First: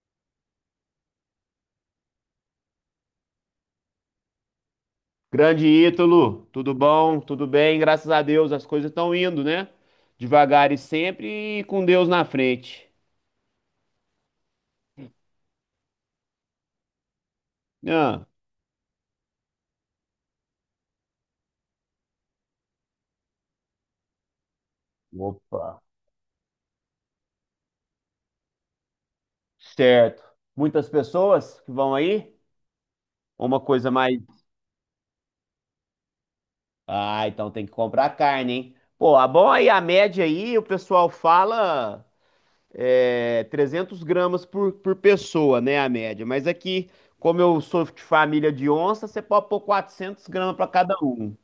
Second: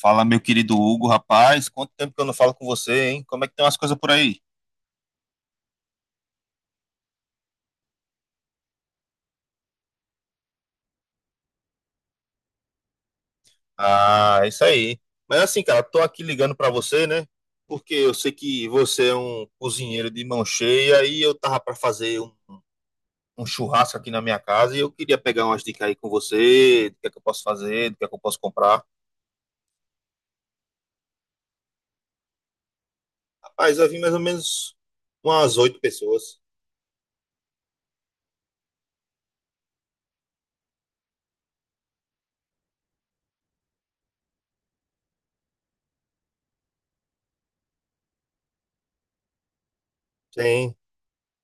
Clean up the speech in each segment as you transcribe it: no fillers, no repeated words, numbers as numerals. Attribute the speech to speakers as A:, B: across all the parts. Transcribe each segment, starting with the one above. A: Fala, meu querido Hugo, rapaz, quanto tempo que eu não falo com você, hein? Como é que tem umas coisas por aí?
B: Grande Ítalo, tudo bom? Tudo bem? Graças a Deus, as coisas estão indo, né? Devagar e sempre e com Deus na frente.
A: Ah, é isso aí. Mas assim, cara, tô aqui ligando pra você, né? Porque eu
B: Ah,
A: sei que você é um cozinheiro de mão cheia e eu tava pra fazer um churrasco aqui na minha casa e eu queria pegar umas
B: Opa.
A: dicas aí com você, do que é que eu posso fazer, do que é que eu posso comprar.
B: Certo. Muitas pessoas que vão aí? Ou uma
A: Rapaz, vai
B: coisa
A: vir mais ou
B: mais.
A: menos umas oito pessoas.
B: Ah, então tem que comprar carne, hein? Pô, a bom aí, a média aí, o pessoal fala 300 gramas por pessoa, né? A média. Mas aqui, como eu sou de família de onça, você pode pôr 400 gramas para
A: Sim.
B: cada um.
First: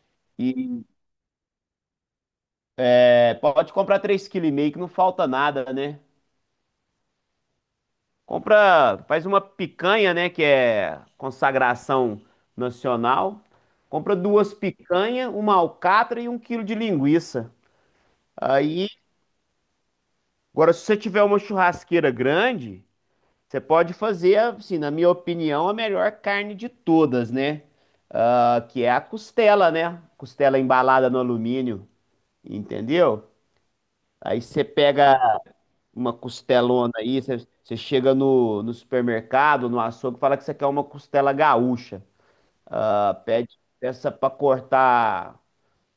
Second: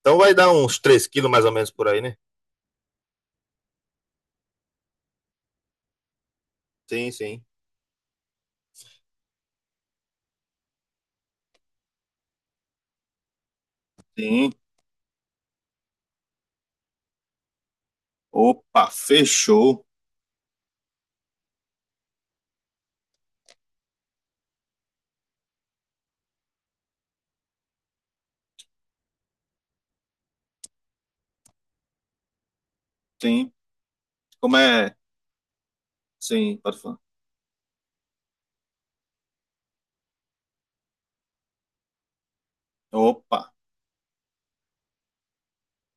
A: Então vai dar uns
B: e
A: três quilos mais ou menos por aí, né?
B: É, pode comprar 3,5 kg que não falta nada, né?
A: Sim, sim.
B: Compra, faz uma picanha, né, que é consagração nacional. Compra
A: Sim.
B: duas picanhas, uma alcatra e 1 kg de linguiça. Aí,
A: Opa, fechou.
B: agora, se você tiver uma churrasqueira grande, você pode fazer, assim, na minha opinião, a melhor carne de todas, né? Ah, que é a costela, né? Costela embalada no alumínio, entendeu?
A: Sim.
B: Aí
A: Como
B: você
A: é?
B: pega uma
A: Sim, pode
B: costelona
A: falar.
B: aí, você chega no supermercado, no açougue, fala que você quer uma costela gaúcha. Ah,
A: Opa,
B: pede peça para cortar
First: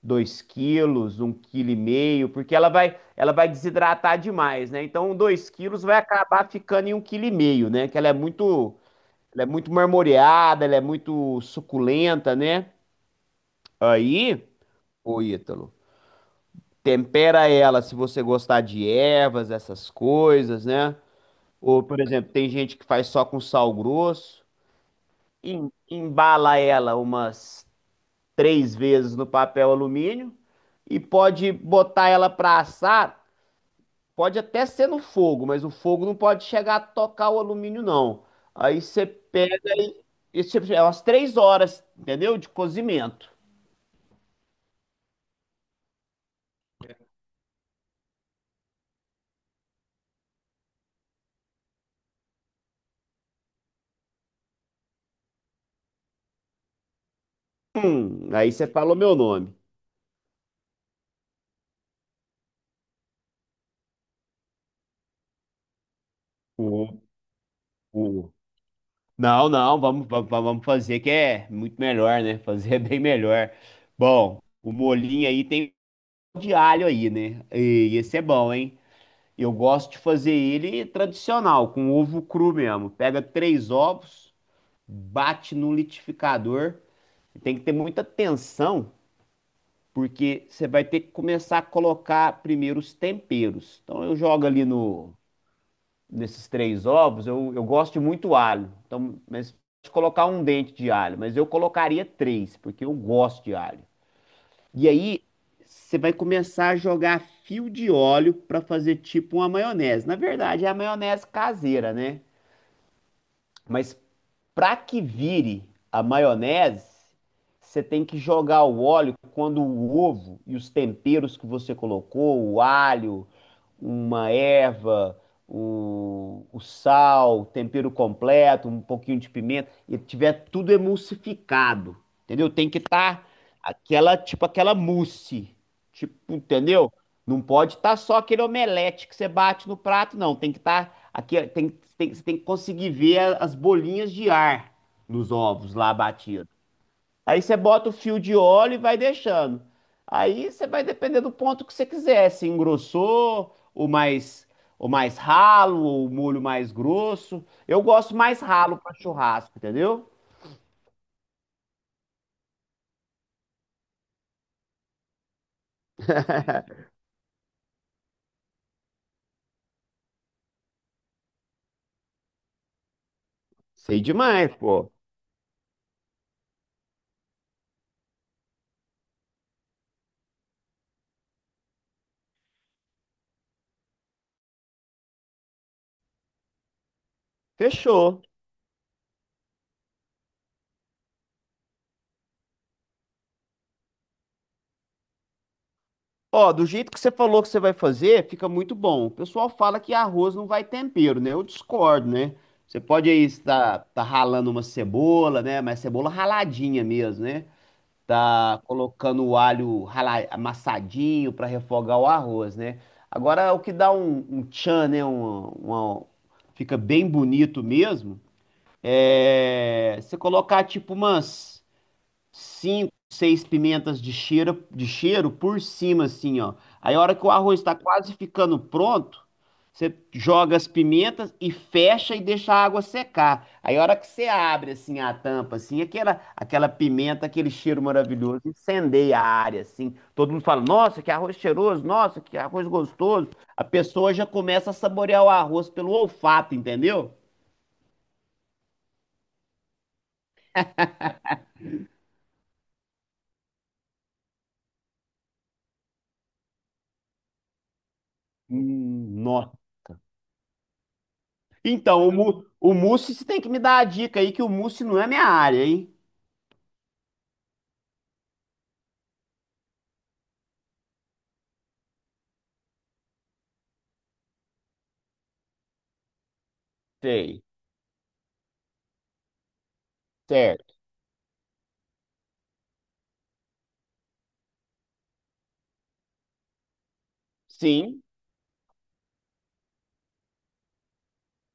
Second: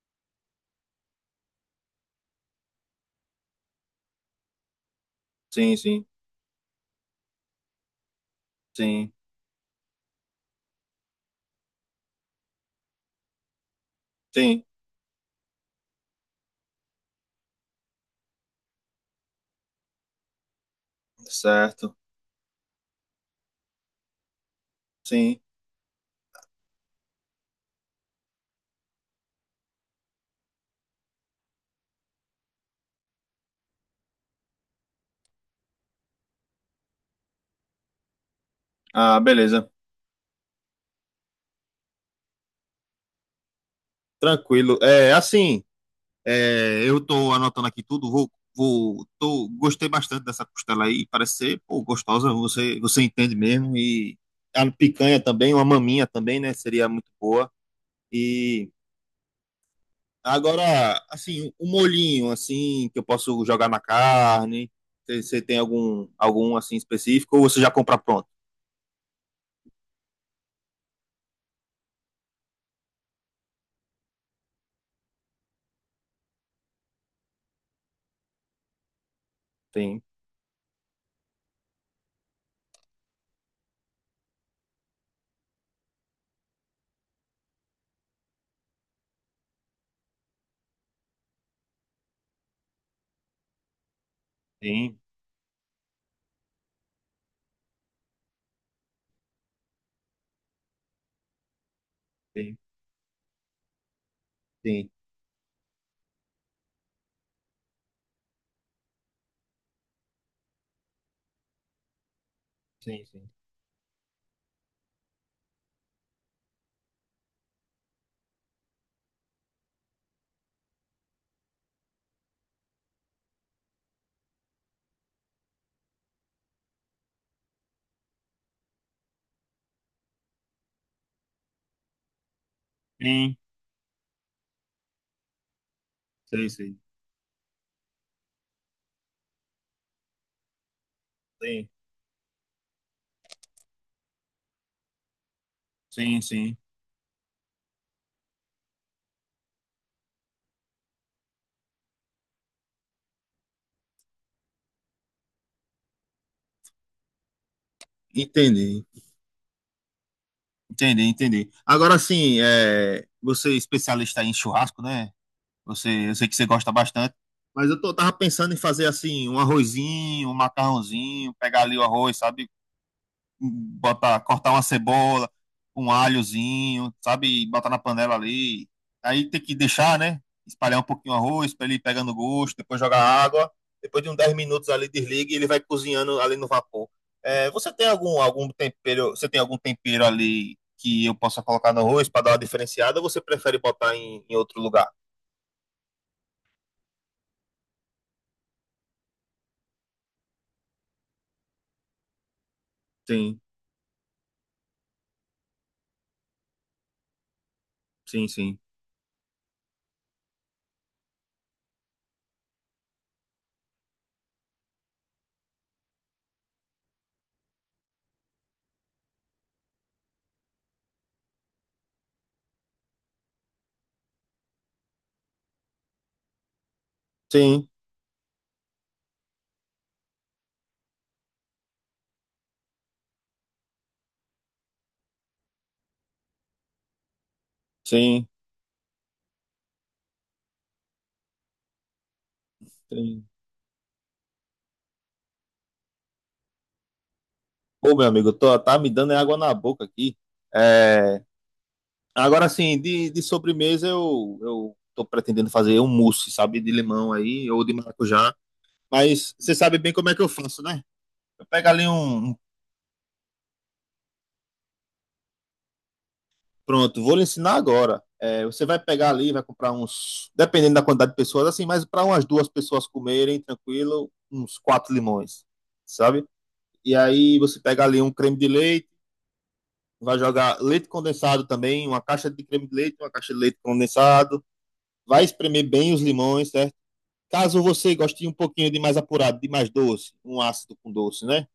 B: 2 kg, 1,5 kg, porque ela vai desidratar demais, né? Então dois
A: sim,
B: quilos vai
A: sim,
B: acabar ficando em 1,5 kg, né? Que ela é muito,
A: sim,
B: ela é muito marmoreada, ela é muito suculenta, né? Aí,
A: sim,
B: ô Ítalo, tempera ela se você gostar de ervas, essas coisas, né? Ou,
A: certo,
B: por exemplo, tem gente que faz só com sal grosso,
A: sim.
B: embala ela umas três vezes no papel alumínio e pode botar ela para assar. Pode até ser no fogo, mas o fogo não pode chegar a tocar o alumínio, não. Aí você
A: Ah,
B: pega
A: beleza,
B: e você, é umas 3 horas, entendeu? De cozimento.
A: tranquilo. É, assim, é, eu tô anotando aqui tudo, tô, gostei bastante dessa costela aí, parece ser, pô, gostosa, você entende mesmo, e a picanha também, uma maminha também, né, seria muito boa.
B: Aí você
A: E
B: falou meu nome.
A: agora, assim, um molhinho, assim, que eu posso jogar na carne, você tem algum, algum, assim, específico, ou você já compra pronto?
B: O, não, não, vamos, vamos fazer que é muito melhor, né? Fazer é bem melhor. Bom, o molinho aí tem de alho aí, né? E esse é bom, hein? Eu gosto de
A: Tem,
B: fazer ele tradicional, com ovo cru mesmo. Pega três ovos, bate no liquidificador. Tem que ter muita atenção, porque você vai ter que começar a colocar primeiro os temperos. Então eu jogo ali
A: tem.
B: no nesses três ovos, eu gosto de muito alho. Então, mas pode colocar um dente de alho, mas eu colocaria
A: Sim,
B: três, porque eu gosto de alho. E
A: sim,
B: aí, você vai começar a jogar fio de óleo para fazer tipo uma maionese. Na verdade, é a maionese caseira, né?
A: sim, sim.
B: Mas para que vire a maionese, você tem que jogar o óleo quando o ovo e os temperos que você colocou, o alho, uma erva, o sal, o tempero completo, um pouquinho de pimenta, e tiver tudo emulsificado, entendeu? Tem que estar
A: Sim,
B: aquela, tipo aquela mousse, tipo,
A: sim sei.
B: entendeu? Não pode estar só aquele omelete que você bate no prato, não. Tem que estar aqui,
A: Sim,
B: você tem que conseguir ver as bolinhas de ar nos ovos lá
A: sim,
B: batidos.
A: sim.
B: Aí você bota o fio de óleo e vai deixando. Aí você vai depender do ponto que você quiser, se engrossou, o mais ralo, ou o molho mais grosso. Eu gosto mais ralo
A: Entendi,
B: para churrasco, entendeu?
A: entendi, entendi. Agora sim, é, você é especialista em churrasco, né? Você, eu sei que você gosta bastante, mas eu tô, tava pensando em fazer assim, um arrozinho, um macarrãozinho, pegar ali o arroz, sabe?
B: Sei
A: Botar, cortar
B: demais,
A: uma
B: pô.
A: cebola, um alhozinho, sabe? E botar na panela ali. Aí tem que deixar, né? Espalhar um pouquinho o arroz para ele ir pegando gosto, depois jogar água. Depois de uns 10 minutos ali desliga e ele vai cozinhando ali no vapor. É, você tem algum,
B: Fechou.
A: algum tempero, você tem algum tempero ali que eu possa colocar no arroz para dar uma diferenciada ou você prefere botar em, em outro lugar?
B: Ó, do jeito que você falou que você vai fazer, fica muito bom. O pessoal fala que arroz não vai tempero, né? Eu discordo, né? Você pode aí
A: Sim,
B: estar tá ralando uma cebola, né? Mas cebola raladinha mesmo, né?
A: sim, sim.
B: Tá colocando o alho amassadinho para refogar o arroz, né? Agora, o que dá um tchan, né? Fica bem bonito mesmo. É você colocar tipo umas cinco, seis pimentas de cheiro por cima, assim, ó. Aí a hora que o arroz
A: Sim,
B: está quase ficando pronto, você joga as pimentas e fecha e deixa a água secar. Aí a hora que você abre, assim, a tampa, assim, aquela pimenta, aquele cheiro
A: sim,
B: maravilhoso, incendeia a área, assim. Todo mundo fala, nossa, que arroz cheiroso, nossa, que arroz
A: sim.
B: gostoso. A pessoa já começa a saborear o arroz pelo olfato, entendeu?
A: Pô, meu amigo, tô, tá me dando água na boca aqui. Agora, assim, de sobremesa eu tô pretendendo fazer um mousse, sabe? De limão aí, ou de maracujá. Mas
B: Nossa.
A: você sabe bem como é que eu faço, né? Eu pego ali
B: Então,
A: um. Um-
B: O mousse, você tem que me dar a dica aí que o mousse não é minha área, hein?
A: Pronto, vou lhe ensinar agora. É, você vai pegar ali, vai comprar uns. Dependendo da quantidade de pessoas, assim, mas para umas duas pessoas comerem, tranquilo, uns quatro limões, sabe? E aí
B: Sei.
A: você pega ali um creme de leite, vai jogar
B: Certo.
A: leite condensado também, uma caixa de creme de leite, uma caixa de leite condensado. Vai espremer bem os limões, certo? Caso você
B: Sim,
A: goste de um pouquinho de mais apurado, de mais doce, um ácido com doce, né?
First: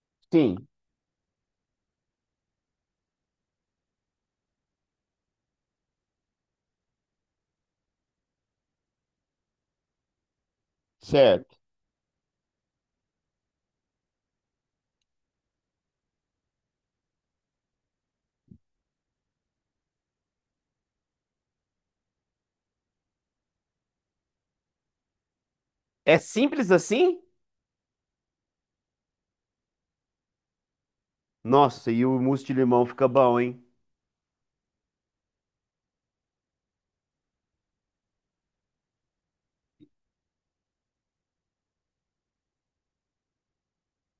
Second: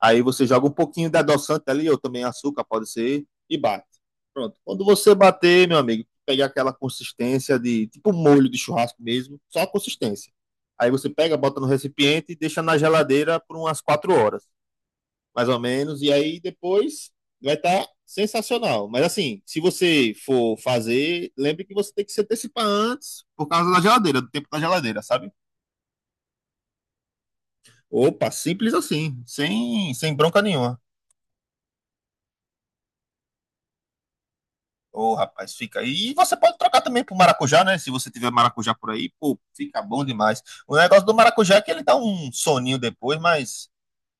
A: Aí você joga
B: sim,
A: um pouquinho de adoçante ali, ou também açúcar, pode ser, e bate. Pronto. Quando você bater, meu amigo, pegar aquela consistência de tipo um molho de churrasco mesmo, só a consistência. Aí você pega,
B: certo.
A: bota no recipiente e deixa na geladeira por umas quatro horas, mais ou menos, e aí depois vai estar sensacional. Mas assim, se você for fazer, lembre que você tem que se antecipar antes por causa da geladeira, do tempo da geladeira, sabe?
B: É simples assim?
A: Opa, simples assim, sem, sem bronca nenhuma.
B: Nossa, e o mousse de limão fica bom, hein?
A: Ô, rapaz, fica aí. E você pode trocar também pro maracujá, né? Se você tiver maracujá por aí, pô, fica bom demais. O negócio do maracujá é que ele dá um soninho depois,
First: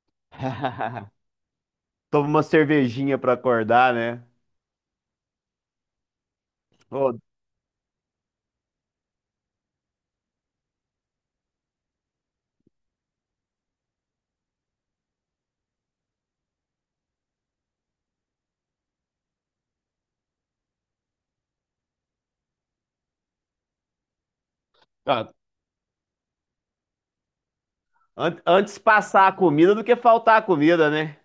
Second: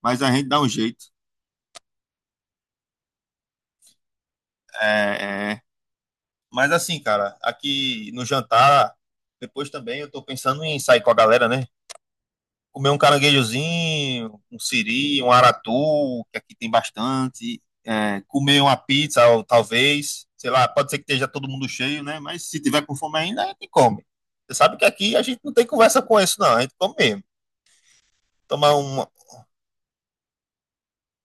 A: mas a gente dá um jeito.
B: Toma uma cervejinha pra acordar, né?
A: É, é. Mas assim,
B: Ô,
A: cara, aqui no jantar, depois também eu tô pensando em sair com a galera, né? Comer um caranguejozinho, um siri, um aratu, que aqui tem bastante. É, comer uma pizza, ou talvez. Sei lá, pode ser que esteja todo mundo cheio, né? Mas se tiver com fome ainda, a gente come. Você sabe que aqui a
B: ah,
A: gente não tem conversa com isso, não. A gente come mesmo. Tomar
B: antes
A: uma.
B: passar a comida do que faltar a comida, né?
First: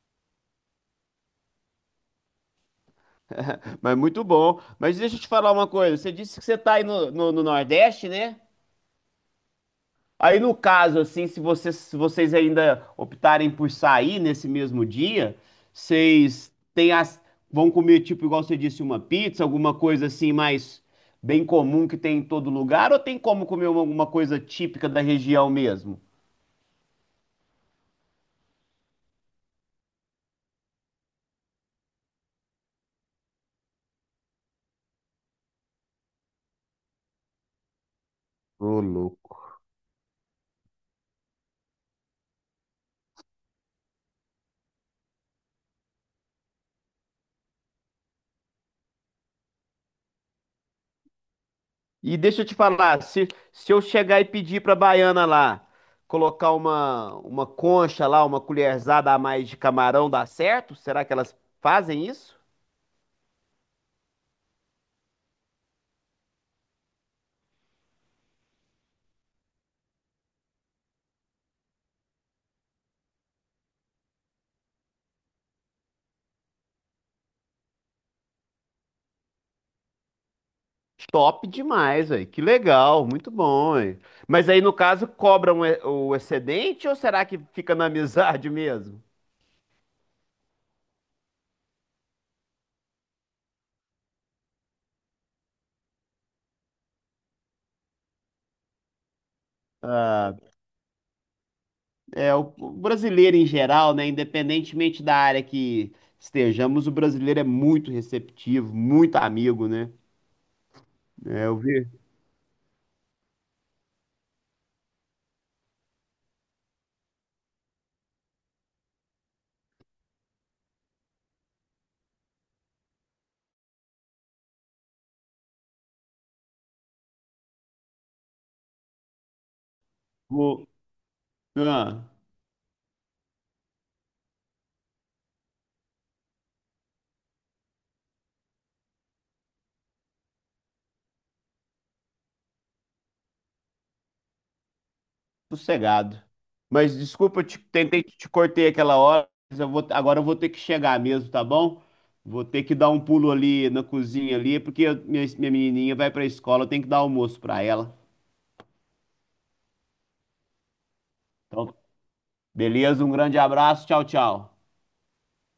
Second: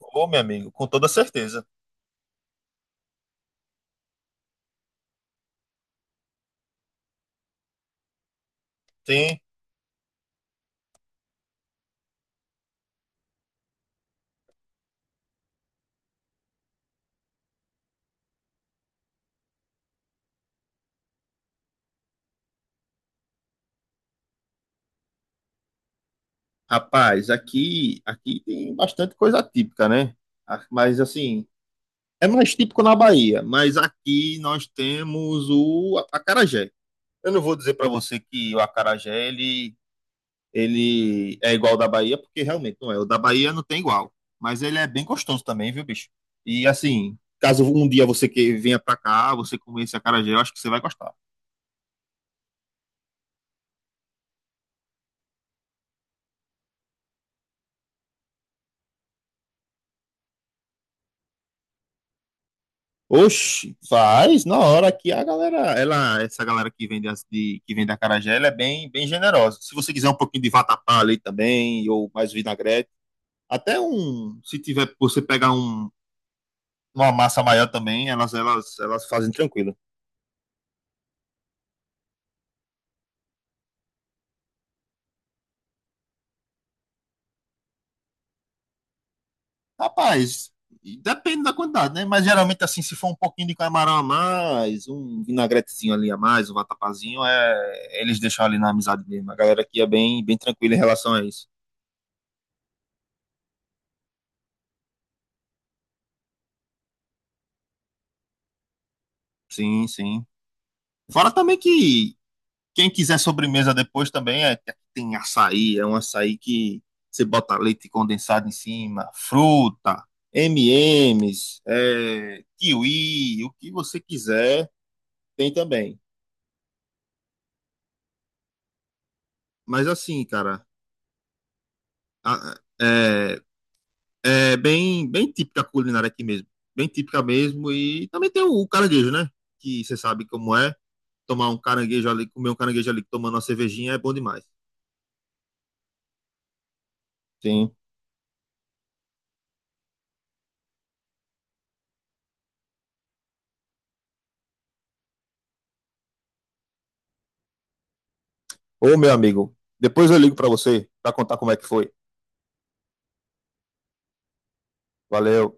A: Ô, meu amigo, com toda certeza.
B: Mas muito bom. Mas deixa eu te falar uma coisa. Você disse que você tá aí no Nordeste, né?
A: Tem.
B: Aí no caso, assim, se vocês ainda optarem por sair nesse mesmo dia, vocês têm as, vão comer, tipo, igual você disse, uma pizza, alguma coisa assim mais bem comum que tem em todo lugar, ou tem como comer alguma coisa típica da região mesmo?
A: Rapaz, aqui tem bastante coisa típica, né? Ah, mas assim, é mais típico na Bahia. Mas aqui nós temos o acarajé. Eu não vou dizer para você que o
B: Ô,
A: acarajé
B: louco.
A: ele, Ele é igual ao da Bahia, porque realmente não é. O da Bahia não tem igual. Mas ele é bem gostoso também, viu, bicho? E assim, caso um dia você que venha para cá, você comer esse acarajé, eu acho que você vai gostar.
B: E deixa eu te falar, se eu chegar e pedir pra baiana lá, colocar uma concha lá, uma colherzada a mais de camarão, dá certo? Será que elas fazem isso?
A: Oxi, faz na hora que a galera, ela, essa galera que vende acarajé, ela é bem, bem generosa. Se você quiser um pouquinho de vatapá ali também, ou mais vinagrete, até um, se tiver, você pegar um, uma massa maior também, elas fazem tranquilo.
B: Top demais, aí, que legal, muito bom, hein? Mas aí, no caso, cobram o excedente ou será que fica na amizade mesmo?
A: Rapaz, depende da quantidade, né? Mas geralmente, assim, se for um pouquinho de camarão a mais, um vinagretezinho ali a mais, um vatapazinho, é... eles deixam ali na amizade mesmo. A galera aqui é bem,
B: Ah,
A: bem tranquila em relação a isso.
B: é, o brasileiro em geral, né? Independentemente da área que estejamos, o brasileiro é muito receptivo, muito amigo,
A: Sim,
B: né?
A: sim. Fora
B: É,
A: também
B: eu vi.
A: que quem quiser sobremesa depois também é... tem açaí, é um açaí que você bota leite condensado em cima, fruta, M&M's, é... kiwi, o que você quiser, tem também. Mas assim, cara,
B: o- ah.
A: a- é, é bem, bem típica a culinária aqui mesmo. Bem típica mesmo. E também tem o caranguejo, né? Que você sabe como é. Tomar um caranguejo ali, comer um caranguejo ali tomando uma cervejinha é bom demais.
B: Sossegado. Mas desculpa,
A: Sim.
B: tentei te cortei aquela hora, mas agora eu vou ter que chegar mesmo, tá bom? Vou ter que dar um pulo ali na cozinha ali, porque minha menininha vai pra escola, eu tenho que dar almoço pra ela.
A: Ô, meu amigo, depois eu ligo pra você pra contar como é que
B: Então,
A: foi.
B: beleza, um grande abraço, tchau, tchau.
A: Valeu.